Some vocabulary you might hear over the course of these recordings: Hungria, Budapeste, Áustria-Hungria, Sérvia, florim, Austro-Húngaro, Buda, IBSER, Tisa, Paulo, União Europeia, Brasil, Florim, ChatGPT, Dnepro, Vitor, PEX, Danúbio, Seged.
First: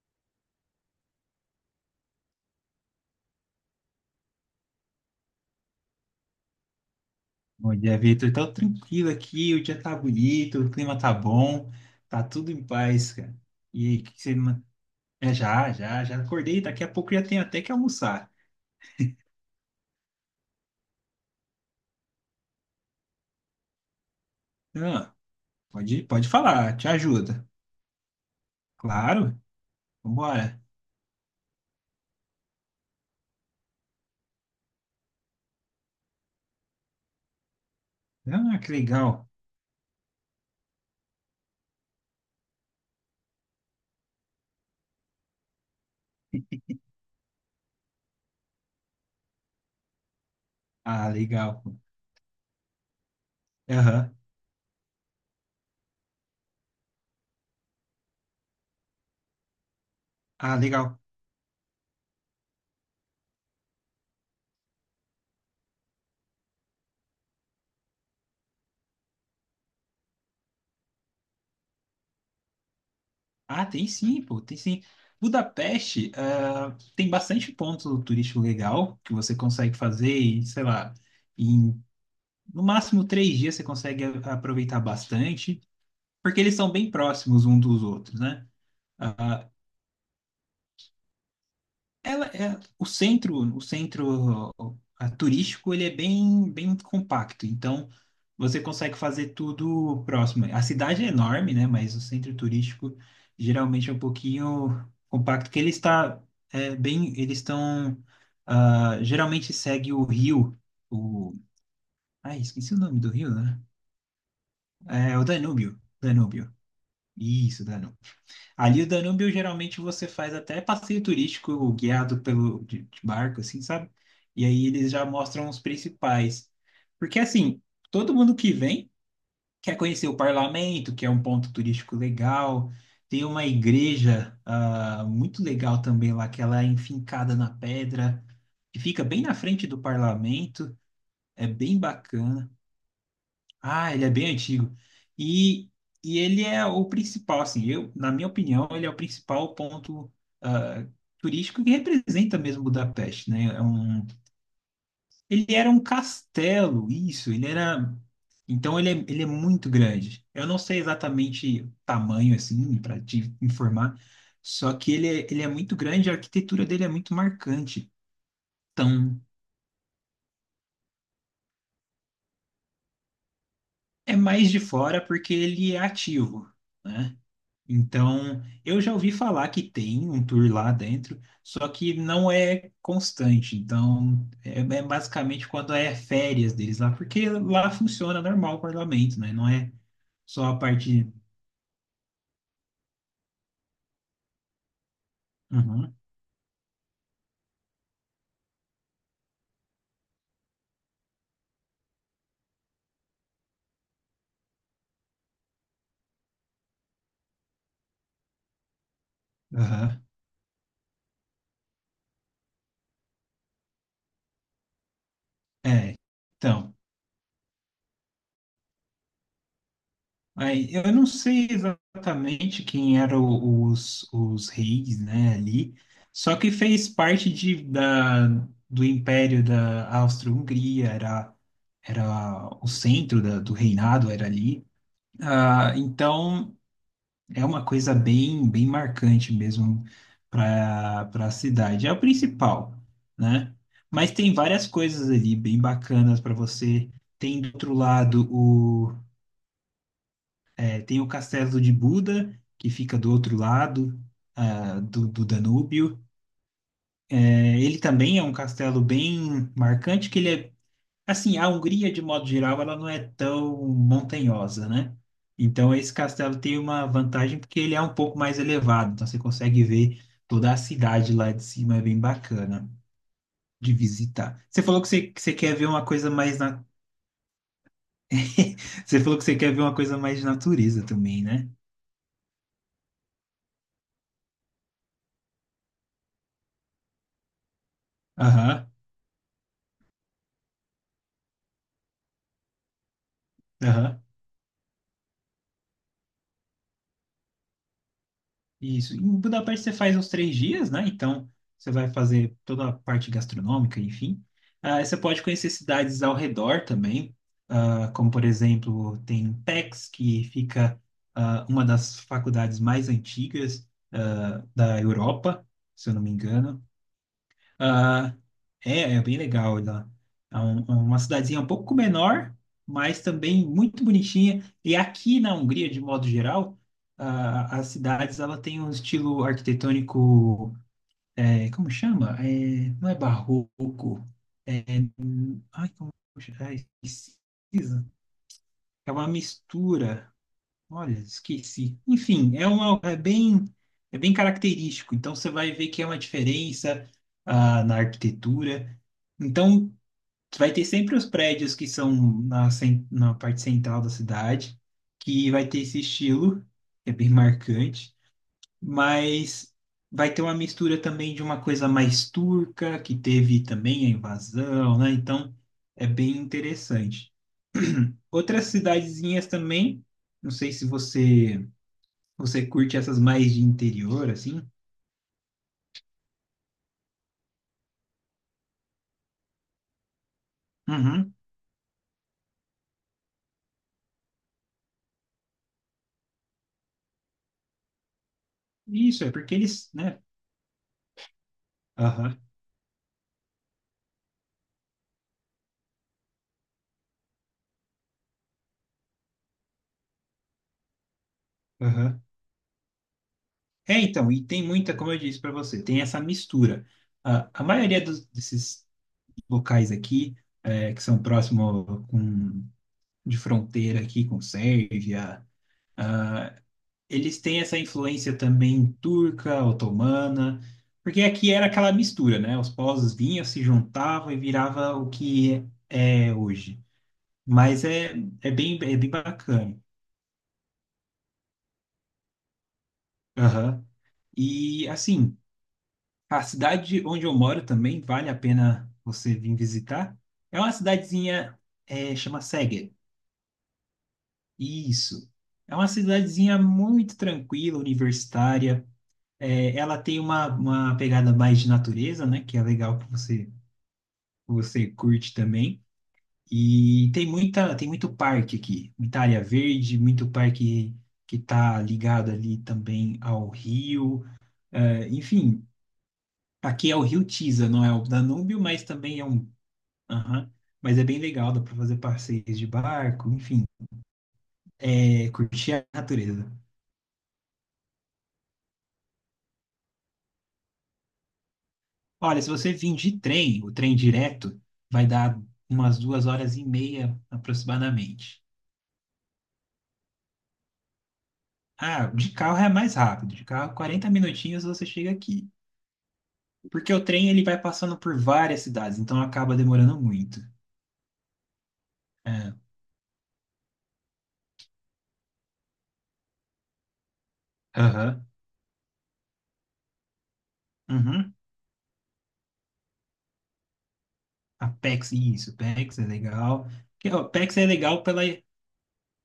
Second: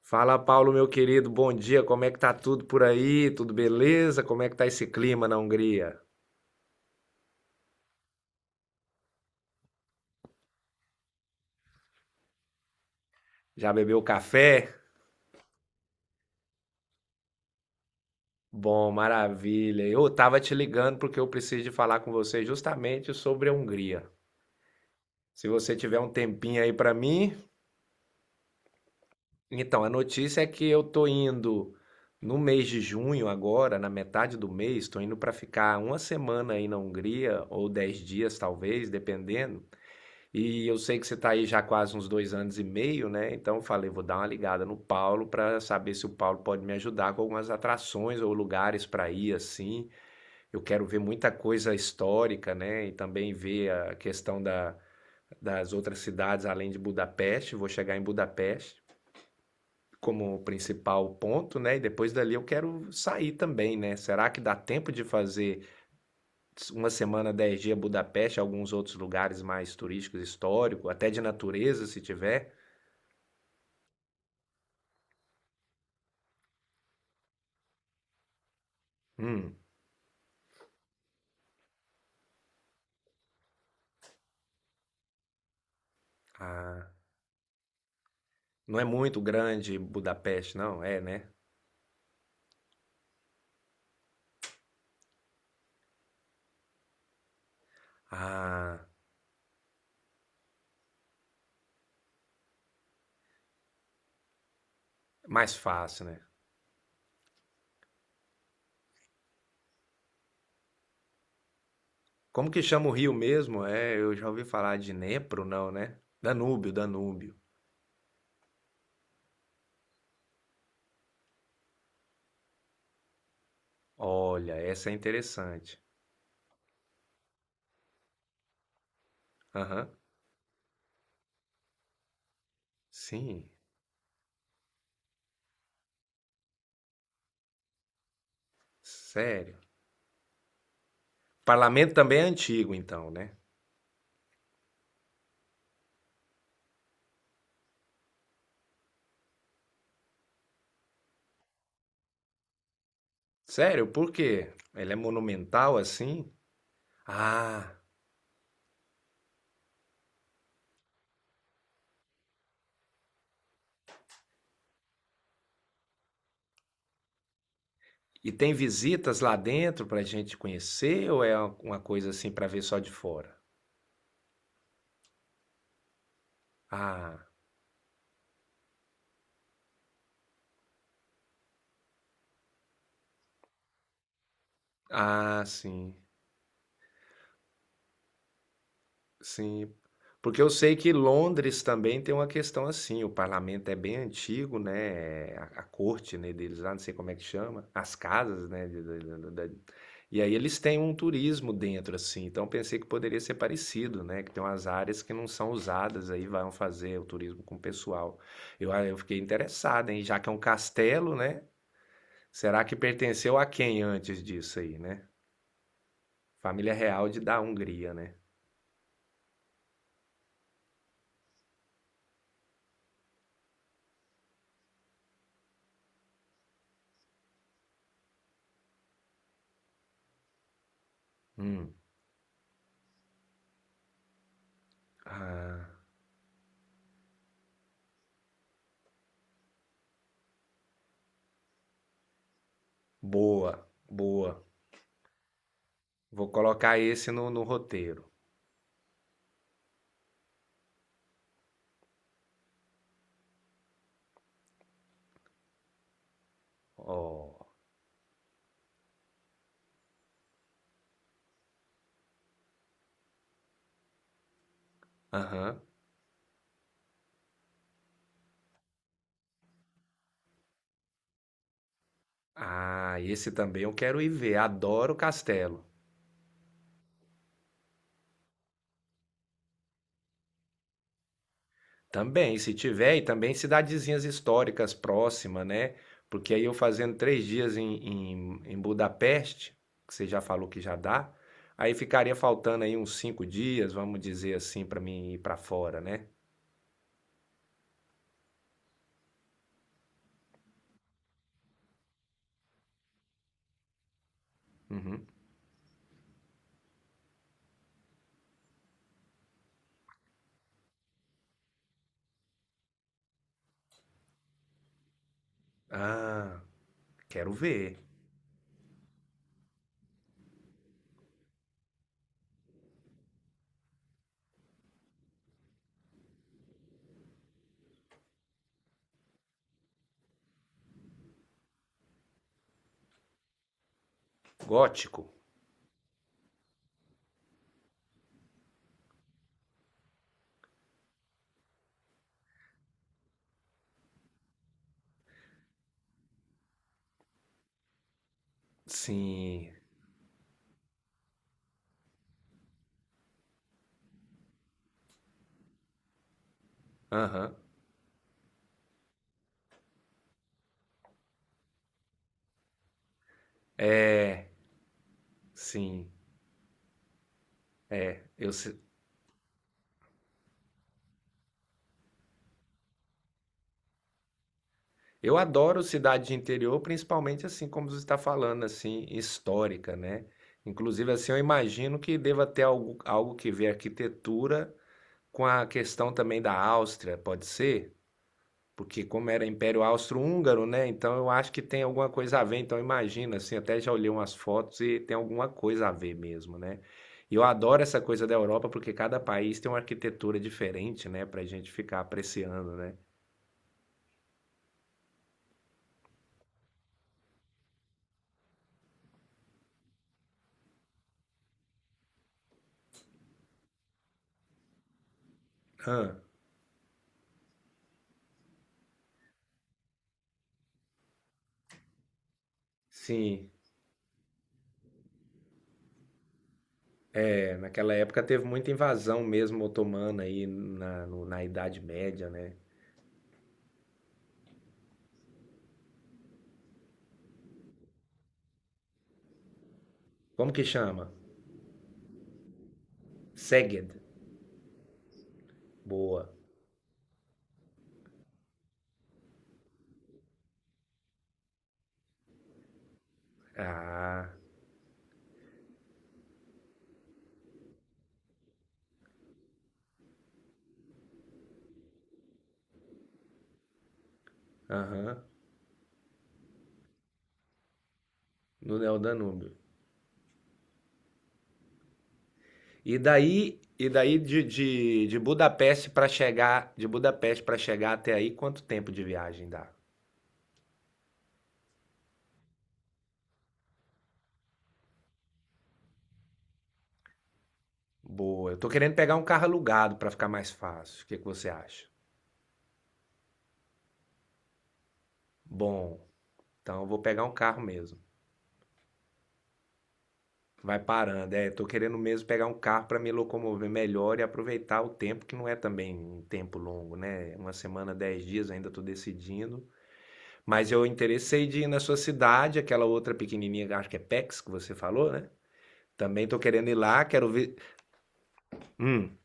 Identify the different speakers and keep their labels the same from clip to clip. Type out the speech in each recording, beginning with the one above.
Speaker 1: Fala, Paulo, meu querido, bom dia. Como é que tá tudo por aí? Tudo beleza? Como é que tá esse clima na Hungria?
Speaker 2: Bom dia, Vitor. Tá tranquilo aqui, o dia tá bonito, o clima tá bom, tá tudo em paz, cara.
Speaker 1: Já
Speaker 2: E aí,
Speaker 1: bebeu
Speaker 2: o que que você... man-
Speaker 1: café?
Speaker 2: Já acordei, daqui a pouco já tenho até que almoçar.
Speaker 1: Bom, maravilha. Eu tava te ligando porque eu preciso de falar com você justamente sobre a Hungria.
Speaker 2: Ah,
Speaker 1: Se você tiver
Speaker 2: pode,
Speaker 1: um
Speaker 2: pode
Speaker 1: tempinho aí
Speaker 2: falar, te
Speaker 1: pra mim,
Speaker 2: ajuda. Claro,
Speaker 1: então a notícia é
Speaker 2: vambora.
Speaker 1: que eu tô indo no mês de junho agora, na metade do mês, tô indo pra ficar uma semana aí na Hungria ou dez dias
Speaker 2: Ah, que
Speaker 1: talvez,
Speaker 2: legal.
Speaker 1: dependendo. E eu sei que você está aí já quase uns dois anos e meio, né? Então eu falei, vou dar uma ligada no Paulo para saber se o Paulo pode me ajudar com algumas atrações ou lugares para ir assim. Eu quero ver
Speaker 2: Ah,
Speaker 1: muita
Speaker 2: legal,
Speaker 1: coisa
Speaker 2: pô.
Speaker 1: histórica, né? E também ver a
Speaker 2: Aham.
Speaker 1: questão da, das outras cidades além de Budapeste. Vou chegar em Budapeste como
Speaker 2: Ah, legal.
Speaker 1: principal ponto, né? E depois dali eu quero sair também, né? Será que dá tempo de fazer uma semana, dez dias Budapeste, alguns outros lugares mais turísticos, histórico, até de natureza, se tiver?
Speaker 2: Ah, tem sim, pô, tem sim. Budapeste, tem bastante ponto turístico legal que você
Speaker 1: Hum,
Speaker 2: consegue fazer, e, sei lá, em no máximo três dias você consegue aproveitar bastante, porque eles são
Speaker 1: ah,
Speaker 2: bem próximos um dos outros, né?
Speaker 1: não é muito
Speaker 2: Ah,
Speaker 1: grande Budapeste, não? É, né?
Speaker 2: ela é o centro turístico, ele é bem, bem compacto, então você
Speaker 1: Ah,
Speaker 2: consegue fazer tudo próximo. A cidade é enorme, né? Mas o centro turístico geralmente é um pouquinho compacto,
Speaker 1: mais
Speaker 2: porque ele
Speaker 1: fácil, né?
Speaker 2: está é, bem, eles estão geralmente segue o rio, o, ai,
Speaker 1: Como que
Speaker 2: esqueci o
Speaker 1: chama o
Speaker 2: nome do
Speaker 1: rio
Speaker 2: rio, né?
Speaker 1: mesmo? É, eu já ouvi falar de
Speaker 2: É o
Speaker 1: Dnepro, não,
Speaker 2: Danúbio,
Speaker 1: né?
Speaker 2: Danúbio.
Speaker 1: Danúbio, Danúbio.
Speaker 2: Isso, Danúbio. Ali o Danúbio geralmente você faz até passeio turístico guiado pelo de barco, assim, sabe? E
Speaker 1: Olha,
Speaker 2: aí
Speaker 1: essa
Speaker 2: eles
Speaker 1: é
Speaker 2: já mostram os
Speaker 1: interessante.
Speaker 2: principais. Porque assim, todo mundo que vem quer
Speaker 1: Aham,
Speaker 2: conhecer o parlamento, que é um ponto turístico legal. Tem uma
Speaker 1: sim,
Speaker 2: igreja muito legal também lá, que ela é enfincada na pedra, que fica bem na
Speaker 1: sério.
Speaker 2: frente do parlamento. É bem
Speaker 1: Parlamento também é
Speaker 2: bacana.
Speaker 1: antigo, então, né?
Speaker 2: Ah, ele é bem antigo. E, e ele é o principal, assim, eu, na minha opinião, ele é o principal ponto ah, turístico que representa mesmo Budapeste, né? É
Speaker 1: Sério,
Speaker 2: um,
Speaker 1: por quê? Ele é
Speaker 2: ele era
Speaker 1: monumental
Speaker 2: um
Speaker 1: assim?
Speaker 2: castelo, isso, ele
Speaker 1: Ah,
Speaker 2: era... Então ele é muito grande. Eu não sei exatamente o tamanho, assim, para te informar, só que ele é muito grande, a arquitetura dele é muito marcante.
Speaker 1: e tem visitas
Speaker 2: Então,
Speaker 1: lá dentro pra gente conhecer ou é uma coisa assim pra ver só de fora?
Speaker 2: é mais de fora porque ele é ativo, né?
Speaker 1: Ah,
Speaker 2: Então, eu já ouvi falar que tem um tour lá dentro, só que não é constante. Então, é, é
Speaker 1: ah,
Speaker 2: basicamente quando
Speaker 1: sim.
Speaker 2: é férias deles lá, porque lá funciona normal o parlamento, né? Não é
Speaker 1: Sim, porque
Speaker 2: só
Speaker 1: eu
Speaker 2: a
Speaker 1: sei que
Speaker 2: parte.
Speaker 1: Londres também tem uma questão assim, o parlamento é bem antigo, né? A
Speaker 2: Uhum,
Speaker 1: corte, né, deles lá, não sei como é que chama, as casas, né? E aí eles têm um turismo dentro, assim, então pensei que poderia ser parecido, né? Que tem umas áreas que não são usadas, aí vão fazer o turismo com o pessoal. Eu fiquei interessado,
Speaker 2: aham,
Speaker 1: hein? Já que é um castelo, né? Será que pertenceu a quem antes disso aí, né?
Speaker 2: é.
Speaker 1: Família
Speaker 2: Então.
Speaker 1: real de da Hungria, né?
Speaker 2: Aí, eu não sei exatamente quem eram os reis, né, ali, só que fez parte de, da, do Império da Áustria-Hungria, era,
Speaker 1: Hum.
Speaker 2: era o centro da, do reinado, era ali.
Speaker 1: Ah.
Speaker 2: Ah, então, é uma coisa bem, bem marcante mesmo para para a cidade. É o principal, né?
Speaker 1: Boa,
Speaker 2: Mas tem
Speaker 1: boa.
Speaker 2: várias coisas ali bem bacanas
Speaker 1: Vou
Speaker 2: para
Speaker 1: colocar
Speaker 2: você.
Speaker 1: esse no,
Speaker 2: Tem
Speaker 1: no
Speaker 2: do outro
Speaker 1: roteiro.
Speaker 2: lado é, tem o castelo de Buda, que fica do outro lado, do, do Danúbio.
Speaker 1: Ó,
Speaker 2: É, ele também é um castelo bem marcante, que ele é, assim, a Hungria, de modo geral, ela não é tão montanhosa, né?
Speaker 1: aham.
Speaker 2: Então, esse castelo tem uma vantagem porque ele é um pouco mais elevado, então você consegue ver toda a cidade lá de cima, é bem bacana
Speaker 1: Ah, esse também
Speaker 2: de
Speaker 1: eu quero ir ver.
Speaker 2: visitar. Você falou
Speaker 1: Adoro
Speaker 2: que você quer
Speaker 1: castelo.
Speaker 2: ver uma coisa mais na... Você falou que você quer ver uma coisa mais de natureza também, né?
Speaker 1: Também, se tiver, e também cidadezinhas históricas próximas, né? Porque aí eu fazendo três dias em
Speaker 2: Aham,
Speaker 1: Budapeste, que você já falou que já dá, aí ficaria faltando aí uns cinco dias, vamos
Speaker 2: aham.
Speaker 1: dizer assim, para mim ir para fora, né?
Speaker 2: Isso. Em Budapeste você faz uns três dias, né? Então você vai fazer toda a parte gastronômica, enfim. Ah, você
Speaker 1: Uhum.
Speaker 2: pode conhecer cidades ao redor também, ah, como por exemplo tem PEX, que fica uma das faculdades mais antigas da Europa, se eu não me
Speaker 1: Ah,
Speaker 2: engano.
Speaker 1: quero ver.
Speaker 2: Ah, é, é bem legal lá. É uma cidadezinha um pouco menor, mas também muito bonitinha. E aqui na Hungria, de modo geral, as cidades ela tem um estilo arquitetônico, é, como chama? É, não é barroco. É,
Speaker 1: Gótico?
Speaker 2: ai, como chama? É, esquisito. É uma mistura. Olha, esqueci. Enfim, é uma, é bem característico. Então você vai ver que é uma diferença na arquitetura.
Speaker 1: Sim.
Speaker 2: Então vai ter sempre os prédios que são na, na parte central da cidade, que vai ter esse estilo, que é bem
Speaker 1: Aham,
Speaker 2: marcante, mas vai ter uma mistura também de uma coisa mais turca, que teve também a invasão, né? Então é
Speaker 1: sim.
Speaker 2: bem interessante.
Speaker 1: Eu,
Speaker 2: Outras
Speaker 1: se-
Speaker 2: cidadezinhas também, não sei se você curte essas mais de interior, assim?
Speaker 1: eu adoro cidade de interior, principalmente assim como você está falando, assim, histórica, né? Inclusive, assim,
Speaker 2: Uhum.
Speaker 1: eu imagino que deva ter algo, algo que ver arquitetura com a questão também da Áustria, pode ser? Porque
Speaker 2: Isso,
Speaker 1: como
Speaker 2: é
Speaker 1: era
Speaker 2: porque
Speaker 1: Império
Speaker 2: eles, né?
Speaker 1: Austro-Húngaro, né? Então eu acho que tem alguma
Speaker 2: Aham,
Speaker 1: coisa a ver. Então imagina, assim, até já olhei umas fotos e tem alguma coisa a ver mesmo, né? E eu adoro essa coisa da Europa porque cada país tem uma arquitetura diferente, né? Pra gente ficar
Speaker 2: aham.
Speaker 1: apreciando, né?
Speaker 2: É, então, e tem muita, como eu disse para você, tem essa mistura. A maioria dos, desses locais aqui, é, que são próximos com, de fronteira aqui com Sérvia,
Speaker 1: Ah,
Speaker 2: eles têm essa influência também turca, otomana, porque aqui era aquela mistura, né? Os povos vinham,
Speaker 1: sim.
Speaker 2: se juntavam e virava o que é hoje. Mas
Speaker 1: Naquela
Speaker 2: é,
Speaker 1: época teve muita
Speaker 2: é bem
Speaker 1: invasão mesmo
Speaker 2: bacana.
Speaker 1: otomana aí na, na Idade Média, né?
Speaker 2: Aham. E assim, a cidade onde eu moro também vale a pena você vir visitar.
Speaker 1: Como
Speaker 2: É
Speaker 1: que
Speaker 2: uma
Speaker 1: chama?
Speaker 2: cidadezinha, é, chama Seged.
Speaker 1: Seged.
Speaker 2: Isso. É uma
Speaker 1: Boa.
Speaker 2: cidadezinha muito tranquila, universitária. É, ela tem uma pegada mais de natureza, né? Que é legal que você,
Speaker 1: Ah,
Speaker 2: você curte também. E tem muita, tem muito parque aqui, muita área verde, muito parque que está ligado ali também ao rio. É,
Speaker 1: aham.
Speaker 2: enfim. Aqui é o Rio Tisa, não é o Danúbio,
Speaker 1: No
Speaker 2: mas
Speaker 1: Neo
Speaker 2: também é um.
Speaker 1: Danúbio.
Speaker 2: Aham. Mas é bem legal, dá para fazer passeios de
Speaker 1: E
Speaker 2: barco,
Speaker 1: daí,
Speaker 2: enfim,
Speaker 1: e daí de
Speaker 2: é, curtir a
Speaker 1: Budapeste para
Speaker 2: natureza.
Speaker 1: chegar, de Budapeste para chegar até aí, quanto tempo de viagem dá?
Speaker 2: Olha, se você vir de trem, o trem direto, vai dar umas duas horas e meia aproximadamente.
Speaker 1: Boa. Eu tô querendo pegar um carro alugado para ficar mais fácil. O que que você acha?
Speaker 2: Ah, de carro é mais rápido, de carro 40 minutinhos você chega aqui.
Speaker 1: Bom, então eu
Speaker 2: Porque
Speaker 1: vou
Speaker 2: o
Speaker 1: pegar
Speaker 2: trem
Speaker 1: um
Speaker 2: ele
Speaker 1: carro
Speaker 2: vai passando
Speaker 1: mesmo.
Speaker 2: por várias cidades, então acaba demorando muito.
Speaker 1: Vai parando, é. Tô querendo mesmo pegar
Speaker 2: É.
Speaker 1: um carro para me locomover melhor e aproveitar o tempo, que não é também um tempo longo, né? Uma semana, dez
Speaker 2: Aham.
Speaker 1: dias, ainda tô decidindo. Mas eu
Speaker 2: Uhum.
Speaker 1: interessei de ir na sua cidade, aquela outra pequenininha, acho que é PEX que
Speaker 2: A
Speaker 1: você falou,
Speaker 2: PEX,
Speaker 1: né?
Speaker 2: isso, PEX é
Speaker 1: Também tô
Speaker 2: legal.
Speaker 1: querendo ir lá,
Speaker 2: Que, ó,
Speaker 1: quero ver.
Speaker 2: PEX é legal pela.
Speaker 1: Hum,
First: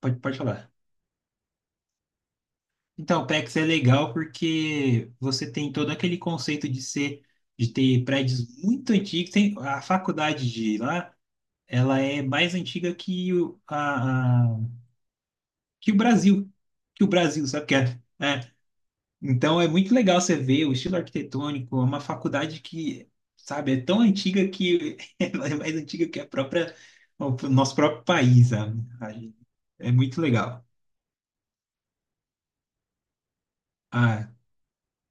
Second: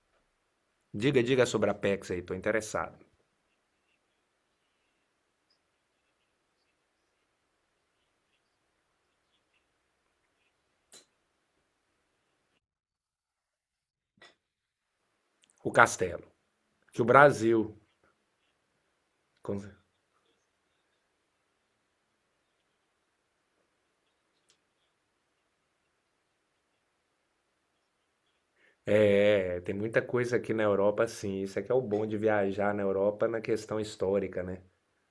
Speaker 2: Pode falar.
Speaker 1: diga, diga sobre a PEX aí, tô interessado.
Speaker 2: Então, o PEX é legal porque você tem todo aquele conceito de ser, de ter prédios muito antigos. Tem, a faculdade de lá, ela é mais antiga que o, a,
Speaker 1: O
Speaker 2: que o
Speaker 1: Castelo.
Speaker 2: Brasil,
Speaker 1: Que
Speaker 2: que
Speaker 1: o
Speaker 2: o Brasil, sabe o
Speaker 1: Brasil.
Speaker 2: que é? É. Então, é
Speaker 1: com-
Speaker 2: muito legal você ver o estilo arquitetônico, é uma faculdade que, sabe, é tão antiga que ela é mais antiga que a própria, o nosso próprio país, sabe? Aí,
Speaker 1: É, é, tem
Speaker 2: é
Speaker 1: muita
Speaker 2: muito
Speaker 1: coisa aqui na
Speaker 2: legal.
Speaker 1: Europa, sim. Isso é que é o bom de viajar na Europa na questão
Speaker 2: Ah,
Speaker 1: histórica, né?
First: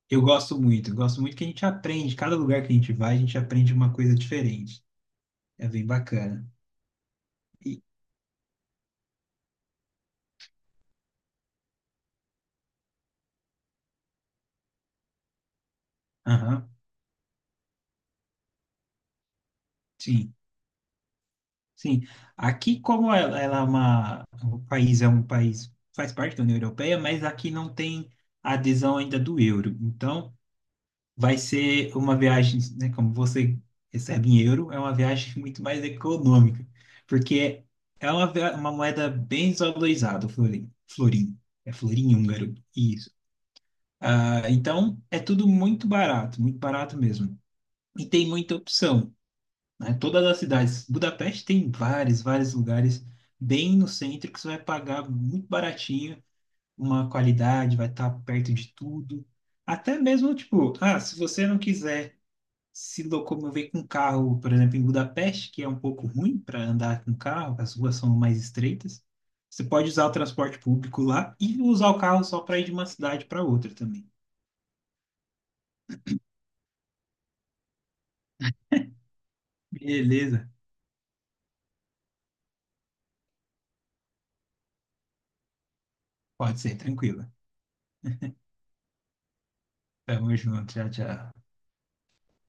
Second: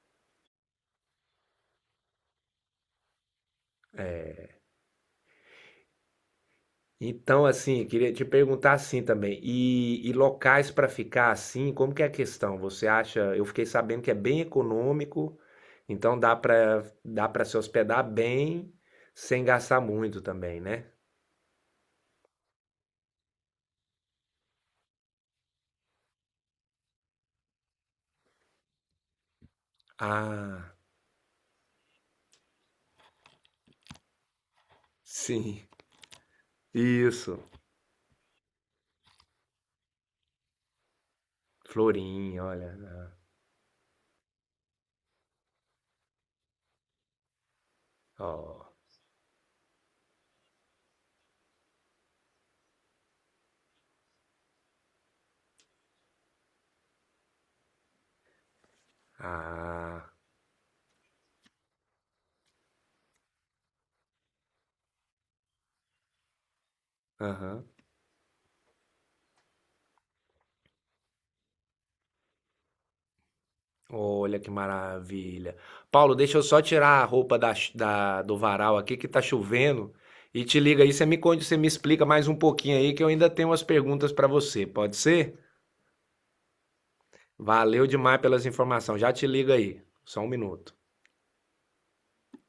Speaker 2: Eu gosto muito que a gente aprende. Cada lugar que a gente vai, a gente aprende uma coisa diferente. É bem bacana.
Speaker 1: Então,
Speaker 2: E,
Speaker 1: assim, queria te perguntar assim também, e locais para ficar assim, como que é a questão? Você acha, eu fiquei sabendo que é bem econômico, então dá
Speaker 2: aham,
Speaker 1: para dá para se hospedar bem, sem gastar muito
Speaker 2: sim,
Speaker 1: também, né?
Speaker 2: sim. Aqui, como ela é uma, o país é um país, faz parte da União Europeia, mas aqui não tem adesão ainda do euro. Então,
Speaker 1: Ah,
Speaker 2: vai ser uma viagem, né, como você recebe em euro, é uma viagem
Speaker 1: sim,
Speaker 2: muito mais econômica,
Speaker 1: isso.
Speaker 2: porque é uma, uma moeda bem desvalorizada, o florim. Florim. É florim
Speaker 1: Florim,
Speaker 2: húngaro.
Speaker 1: olha.
Speaker 2: Isso. Ah, então, é tudo muito barato mesmo. E tem muita
Speaker 1: Ó,
Speaker 2: opção, né? Todas as cidades. Budapeste tem vários, vários lugares bem no centro que você vai pagar muito baratinho, uma qualidade, vai estar perto de tudo. Até
Speaker 1: ah,
Speaker 2: mesmo, tipo, ah, se você não quiser se locomover com carro, por exemplo, em Budapeste, que é um pouco ruim para andar com carro,
Speaker 1: aham.
Speaker 2: as ruas são mais estreitas, você pode usar o transporte público lá e usar o carro só para ir de uma cidade para outra também.
Speaker 1: Olha que maravilha. Paulo, deixa eu só tirar a roupa da, do varal aqui que tá chovendo e
Speaker 2: Beleza.
Speaker 1: te liga aí, você me conta, você me explica mais um pouquinho aí que eu ainda tenho umas perguntas para você, pode ser?
Speaker 2: Pode ser, tranquilo.
Speaker 1: Valeu demais pelas informações. Já te liga aí. Só um
Speaker 2: Tamo junto,
Speaker 1: minuto.
Speaker 2: tchau, tchau.